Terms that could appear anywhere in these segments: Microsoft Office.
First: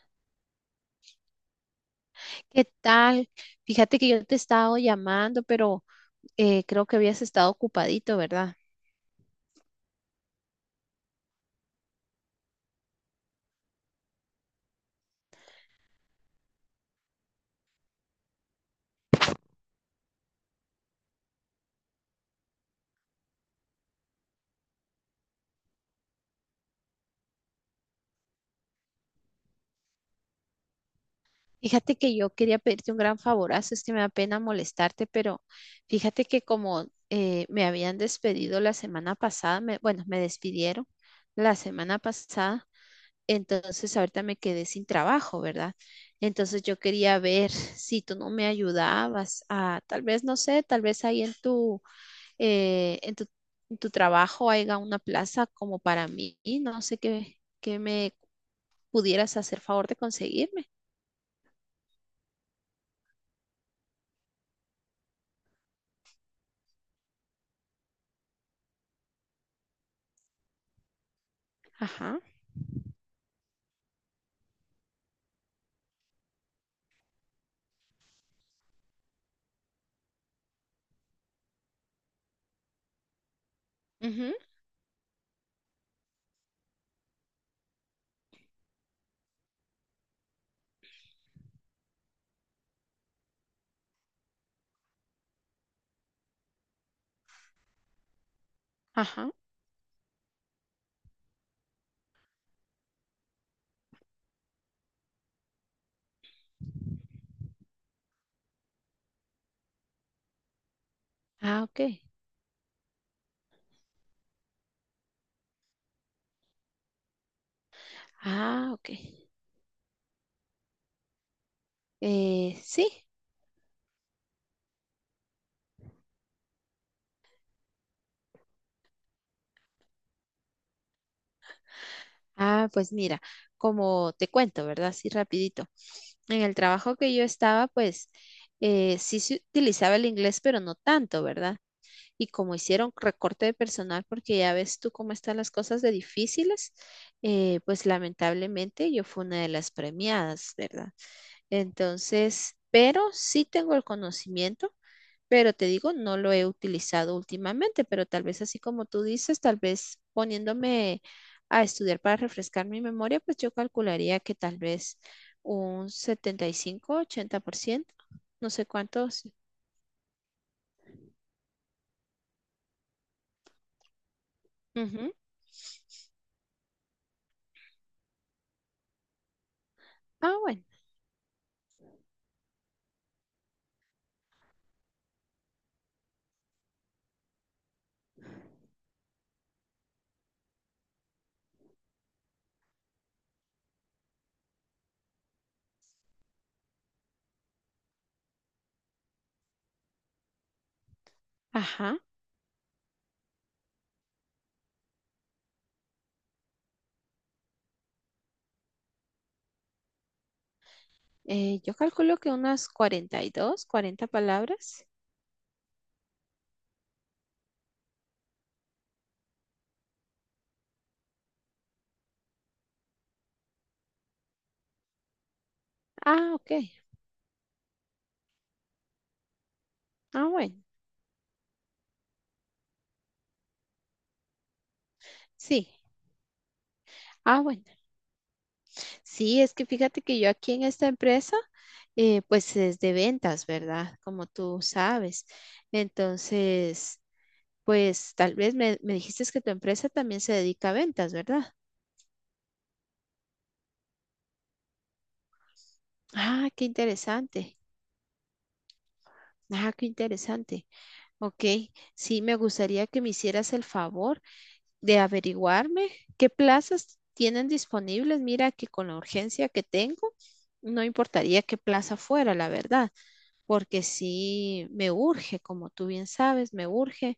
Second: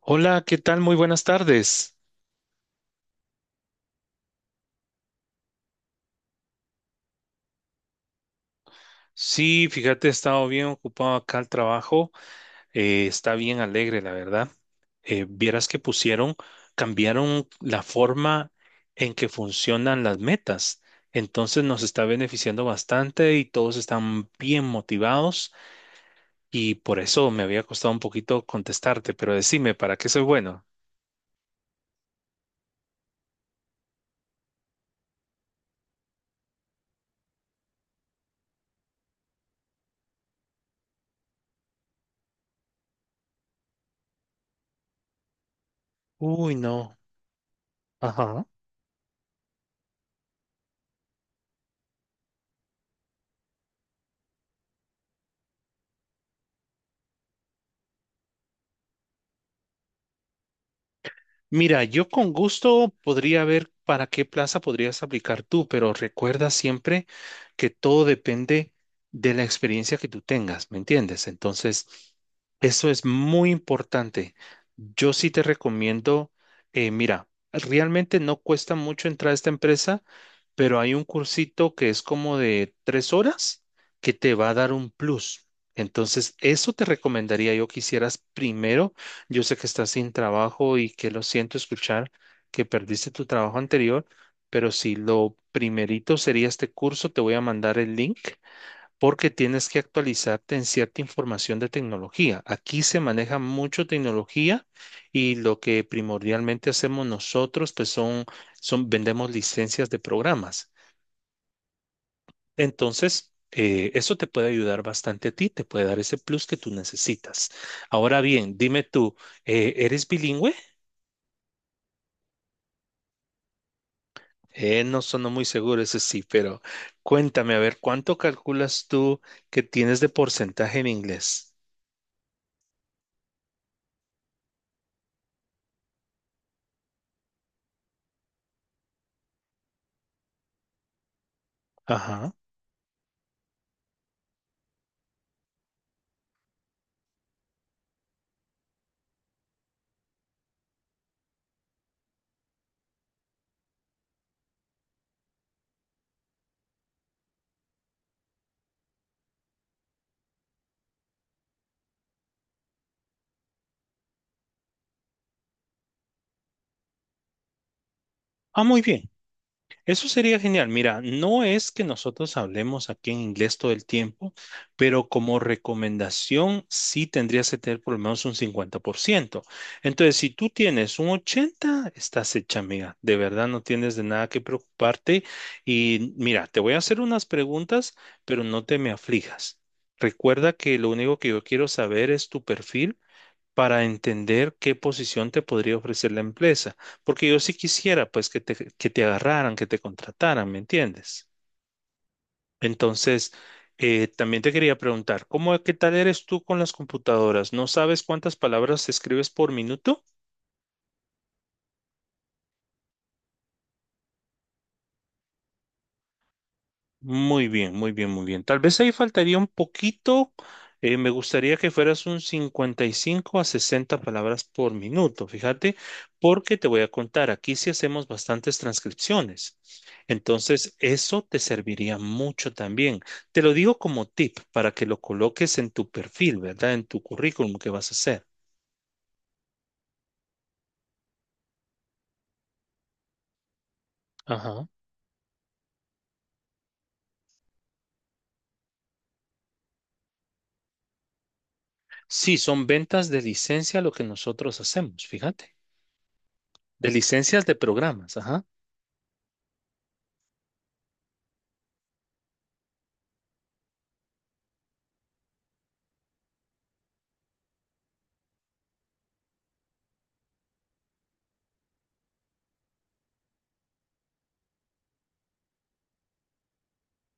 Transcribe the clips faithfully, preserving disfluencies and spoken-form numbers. Hola, ¿qué tal? Muy buenas tardes. ¿Qué tal? Fíjate que yo te he estado llamando, pero eh, creo que habías estado ocupadito, ¿verdad? Sí, fíjate, he estado bien ocupado acá al trabajo. Eh, está bien alegre, la verdad. Eh, vieras que pusieron, cambiaron la forma en que funcionan las metas. Entonces nos está beneficiando bastante y todos están bien motivados y por eso me había costado un poquito contestarte, pero decime, ¿para qué soy bueno? Fíjate que yo quería pedirte un gran favorazo, es que me da pena molestarte, pero fíjate que como eh, me habían despedido la semana pasada, me- bueno, me despidieron la semana pasada, entonces ahorita me quedé sin trabajo, ¿verdad? Uy, Entonces yo no. quería ver si tú no Ajá. me ayudabas a, tal vez, no sé, tal vez ahí en tu eh, en tu, en tu trabajo haya una plaza como para mí. Y no sé qué, qué me pudieras hacer favor de conseguirme. Mira, yo con gusto podría ver para qué plaza podrías aplicar tú, pero recuerda siempre que todo depende de la experiencia que tú tengas, ¿me entiendes? Entonces, Ajá. eso es muy importante. Yo sí te recomiendo, eh, mira, realmente no cuesta mucho entrar a esta empresa, pero hay un cursito que es como de tres horas que Ujú. te va a dar un plus. Entonces, eso te recomendaría yo que hicieras primero. Yo sé que estás sin trabajo y que lo siento escuchar que perdiste tu trabajo anterior, pero si lo primerito sería este curso, te voy a mandar el link porque Ajá. tienes que actualizarte en cierta información de tecnología. Aquí se maneja mucho tecnología y lo que primordialmente hacemos nosotros, pues son, son vendemos licencias de programas. Ah, ok. Entonces, eh, eso te puede ayudar bastante a ti, te puede dar ese plus que tú necesitas. Ahora bien, Ah, dime ok. tú, eh, ¿eres bilingüe? Eh, sí. Eh, no sonó muy seguro, eso sí, pero cuéntame, a ver, ¿cuánto calculas tú que tienes de porcentaje en inglés? Ah, pues mira, como te cuento, ¿verdad? Así rapidito. En el trabajo que yo estaba, pues eh, sí se utilizaba el inglés, pero no tanto, ¿verdad? Y Ajá. como hicieron recorte de personal, porque ya ves tú cómo están las cosas de difíciles, eh, pues lamentablemente yo fui una de las premiadas, ¿verdad? Entonces, pero sí tengo el conocimiento, pero te digo, no lo he utilizado últimamente, pero tal vez así como tú dices, tal vez poniéndome a estudiar para refrescar mi memoria, pues yo calcularía que tal vez un setenta y cinco, ochenta por ciento, no Ah, sé muy bien. cuántos. Eso sería genial. Mira, no es que nosotros hablemos aquí en inglés todo el tiempo, pero Ujú. como recomendación sí tendrías que tener por lo menos un cincuenta por ciento. Entonces, si Ah, tú bueno. tienes un ochenta, estás hecha, amiga. De verdad, no tienes de nada que preocuparte. Y mira, te voy a hacer unas preguntas, pero no te me aflijas. Recuerda que lo único que yo quiero saber es tu perfil para entender qué posición te podría ofrecer la empresa. Porque yo sí quisiera, pues, que te, que te agarraran, que te contrataran, ¿me entiendes? Ajá. Entonces, eh, también te quería preguntar, ¿cómo, qué tal eres tú con las computadoras? ¿No sabes cuántas palabras escribes por minuto? Eh, yo calculo que unas cuarenta y dos, cuarenta palabras. Muy bien, muy bien, muy bien. Tal vez ahí faltaría un poquito. Eh, me gustaría que fueras un cincuenta y cinco a sesenta palabras por minuto, fíjate, Ah, ok. porque te voy a contar, aquí sí hacemos bastantes transcripciones. Ah, bueno. Entonces, eso te serviría mucho también. Te lo digo como tip para que lo coloques Sí. en tu perfil, ¿verdad? En tu Ah, currículum bueno. que vas a hacer. Sí, es que fíjate que yo aquí en esta empresa, eh, pues es de ventas, ¿verdad? Como tú Ajá. sabes. Entonces, pues tal vez me, me dijiste que tu empresa también se dedica a ventas, ¿verdad? Sí, son ventas de licencia lo que nosotros hacemos, fíjate. Ah, qué De licencias de interesante. programas, ajá. Ah, qué interesante. Ok, sí, me gustaría que me hicieras el favor de averiguarme qué plazas tienen disponibles. Mira que con la urgencia que tengo, no importaría qué plaza fuera, la verdad, porque sí me urge, como tú bien sabes, me urge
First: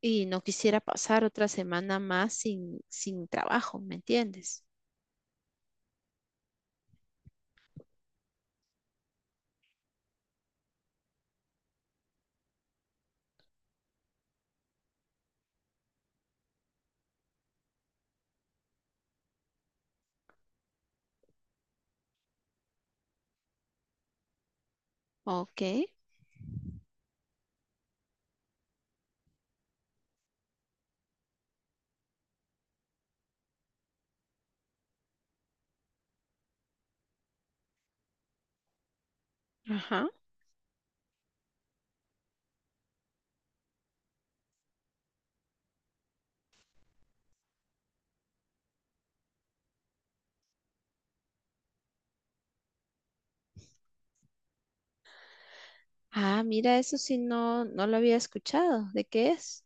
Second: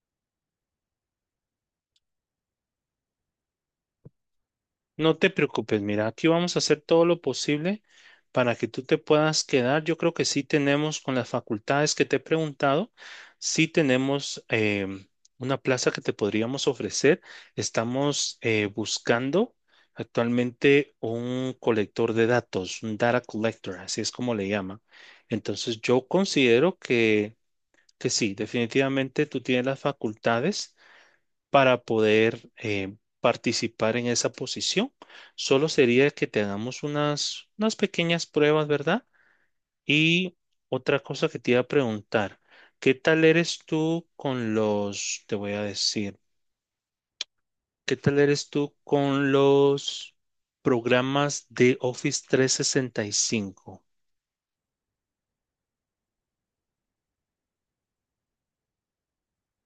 y no quisiera pasar otra semana más sin, sin trabajo, ¿me entiendes? No te preocupes, mira, aquí vamos a hacer todo lo posible para que tú te puedas quedar. Yo creo que sí tenemos con las facultades que te he preguntado, sí tenemos em, una plaza que te podríamos ofrecer. Estamos eh, buscando actualmente un colector de datos, un data collector, así es como le llaman. Ok, Entonces yo considero que, que sí, definitivamente tú tienes las facultades para poder eh, participar en esa posición. Solo sería que te hagamos unas, unas pequeñas pruebas, ¿verdad? ajá. Y otra cosa que te iba a preguntar, ¿qué tal eres tú con los, te voy a decir, ¿qué tal eres tú con los programas de Office trescientos sesenta y cinco? Ah, mira, eso sí no, no lo había escuchado. ¿De qué es?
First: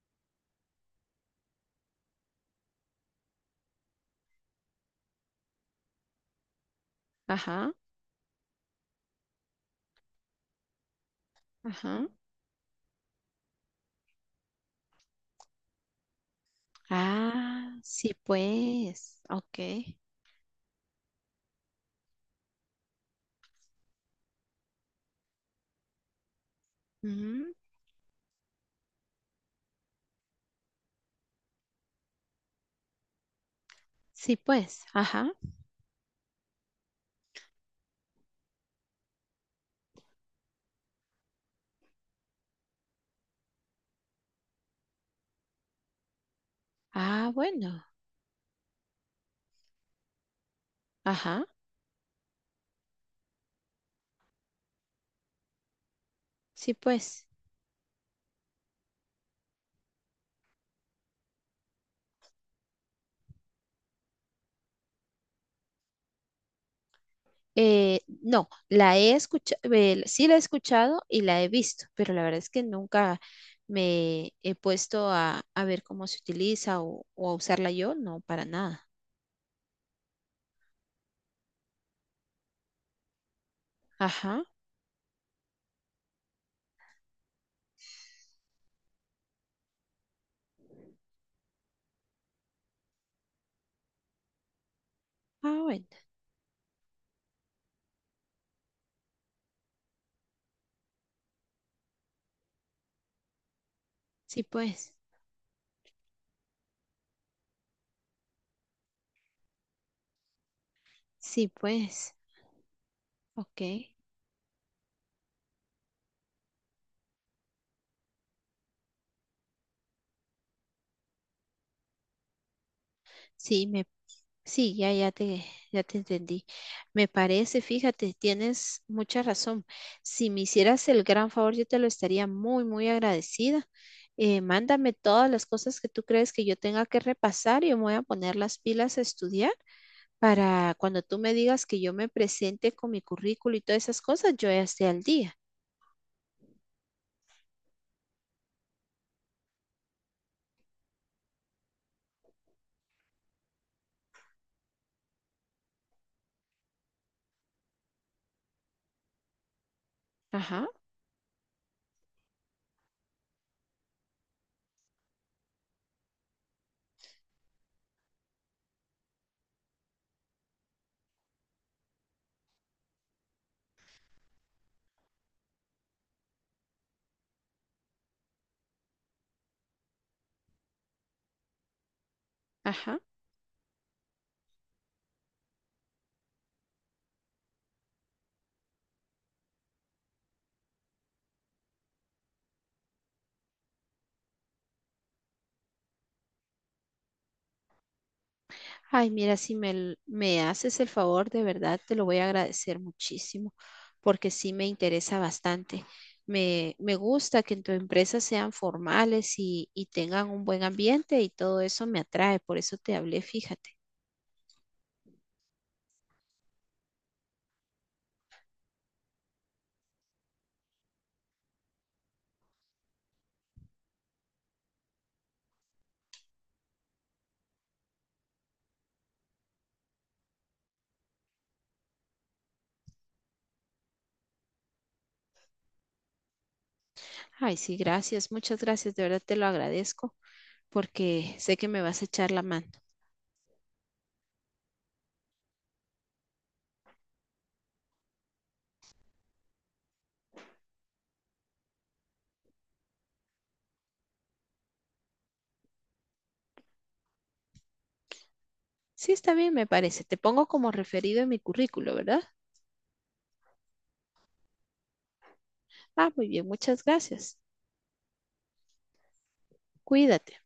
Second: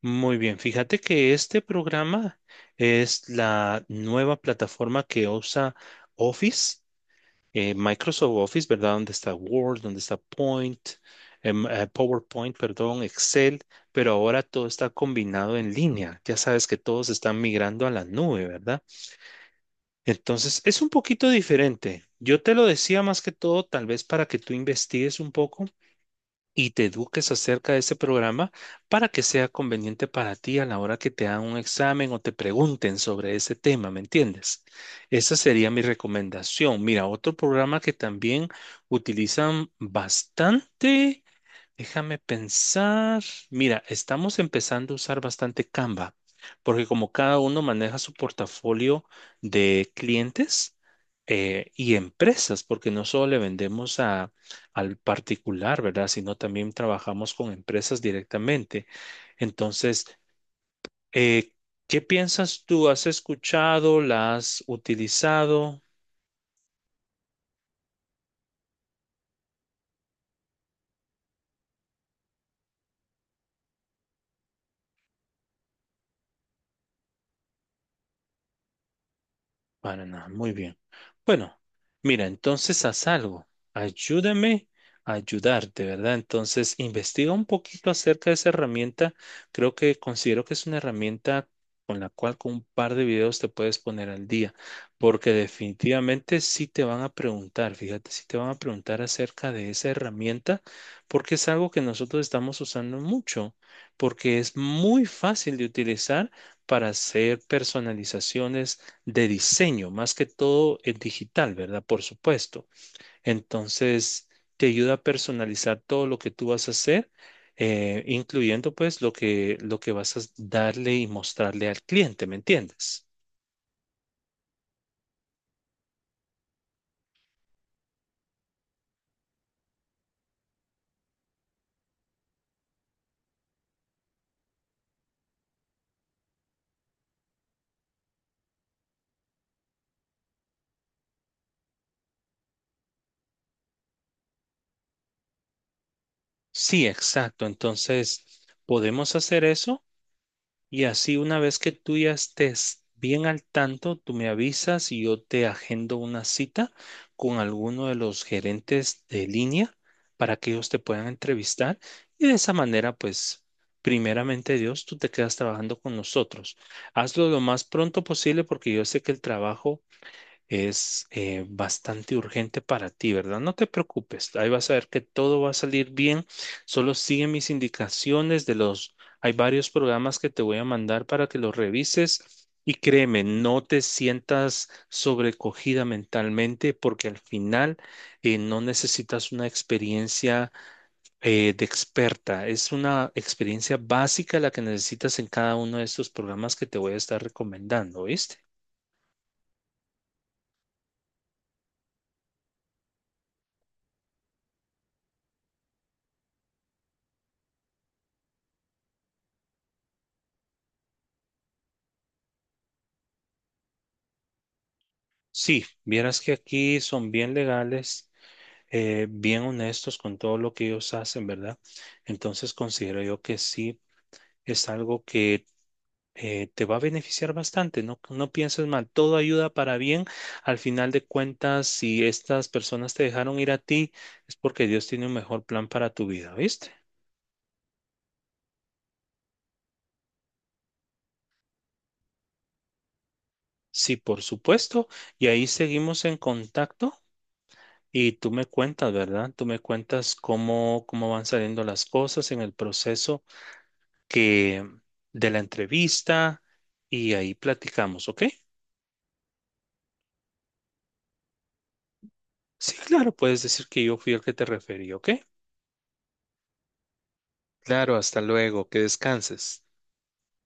Muy bien, fíjate que este programa es la nueva plataforma que usa Office Ajá, eh, Microsoft Office, ¿verdad? Donde está Word, donde está Point, em, eh, ajá. PowerPoint, perdón, Excel, pero ahora todo está combinado en línea. Ya sabes que todos están Ah, migrando a la sí nube, ¿verdad? pues, ok. Entonces, es un poquito diferente. Yo te lo decía más que todo, tal vez para que tú investigues un poco y te eduques Ujú, acerca de ese programa para que sea conveniente para ti a la hora que te hagan un examen o te pregunten sobre ese tema, ¿me sí entiendes? pues, ajá. Esa sería mi recomendación. Mira, otro programa que también utilizan bastante. Déjame pensar. Mira, estamos empezando a usar bastante Canva, porque como Ah, cada uno bueno, maneja su portafolio de clientes ajá, eh, y empresas, porque no solo le vendemos a, al particular, ¿verdad? Sino también sí, pues. trabajamos con empresas directamente. Entonces, eh, ¿qué piensas tú? ¿Has escuchado? ¿La has utilizado? Eh, no, la he escuchado, sí la he escuchado y la he visto, pero la verdad es que nunca me he puesto a, a ver cómo se utiliza o, o a usarla yo, no, para nada. Para nada, muy bien. Bueno, mira, entonces haz algo. Ajá, Ayúdame a ayudarte, ¿verdad? Entonces, investiga un poquito acerca de esa herramienta. Creo que considero que es una herramienta con la cual con un par de videos te puedes poner al día, porque ah, bueno, definitivamente sí te van a preguntar, fíjate, sí te van a preguntar acerca de esa herramienta, porque es algo que nosotros estamos usando mucho, porque sí, es pues, muy fácil de utilizar para hacer personalizaciones de diseño, más que todo es sí, digital, ¿verdad? Por pues, supuesto. ok. Entonces, te ayuda a personalizar todo lo que tú vas a hacer, eh, incluyendo pues lo que, lo que vas a darle y mostrarle al cliente, ¿me entiendes? Sí, me, sí, ya, ya te, ya te entendí. Me parece, fíjate, tienes mucha razón. Si me hicieras el gran favor, yo te lo estaría muy, muy agradecida. Eh, mándame todas las cosas que tú crees que yo tenga que repasar. Y yo me voy a poner las pilas a estudiar para cuando tú me digas que yo me presente con mi currículo y todas esas cosas, yo ya esté al día. Sí, exacto. Entonces, podemos hacer eso. Y así una vez que tú ya estés bien al tanto, tú me avisas y yo te agendo una cita con alguno de los gerentes de línea para que Ajá, ellos te puedan entrevistar. Y de esa manera, pues, primeramente Dios, tú te quedas trabajando con nosotros. Hazlo lo más pronto posible porque yo sé que el trabajo es eh, bastante urgente para ti, ¿verdad? No te preocupes, ahí vas a ver que todo va a salir bien, solo sigue mis indicaciones de los, hay varios programas que te voy a mandar para que los revises y ajá. créeme, no te sientas sobrecogida mentalmente porque al final eh, no necesitas una experiencia eh, de experta, es una experiencia básica la que necesitas en cada uno de estos programas que te voy a estar recomendando, ¿viste? Ay, mira, si me, l- me haces el favor, de verdad te lo voy a agradecer muchísimo, porque sí me interesa bastante. Me, me gusta que en tu empresa sean formales y, y tengan un buen ambiente y todo eso me atrae, por eso te hablé, fíjate. Sí, vieras que aquí son bien legales, eh, bien honestos con todo lo que ellos hacen, ¿verdad? Entonces considero yo que sí es algo que eh, te va a beneficiar bastante, no, no pienses mal, todo ayuda para bien. Al final de cuentas, si estas personas te dejaron ir a ti, es porque Dios tiene un mejor plan para tu vida, ¿viste? Ay, sí, gracias, muchas gracias, de verdad te lo agradezco, porque sé que me vas a echar la mano. Sí, por supuesto. Y ahí seguimos en contacto. Y tú me cuentas, ¿verdad? Tú me cuentas cómo, cómo van saliendo las cosas en el proceso que de la entrevista y ahí platicamos, ¿ok? Sí, está bien, me parece. Te pongo como referido en mi currículo, ¿verdad? Sí, claro, puedes decir que yo fui el que te referí, ¿ok? Ah, muy bien, muchas gracias. Claro, hasta luego, que descanses. Cuídate.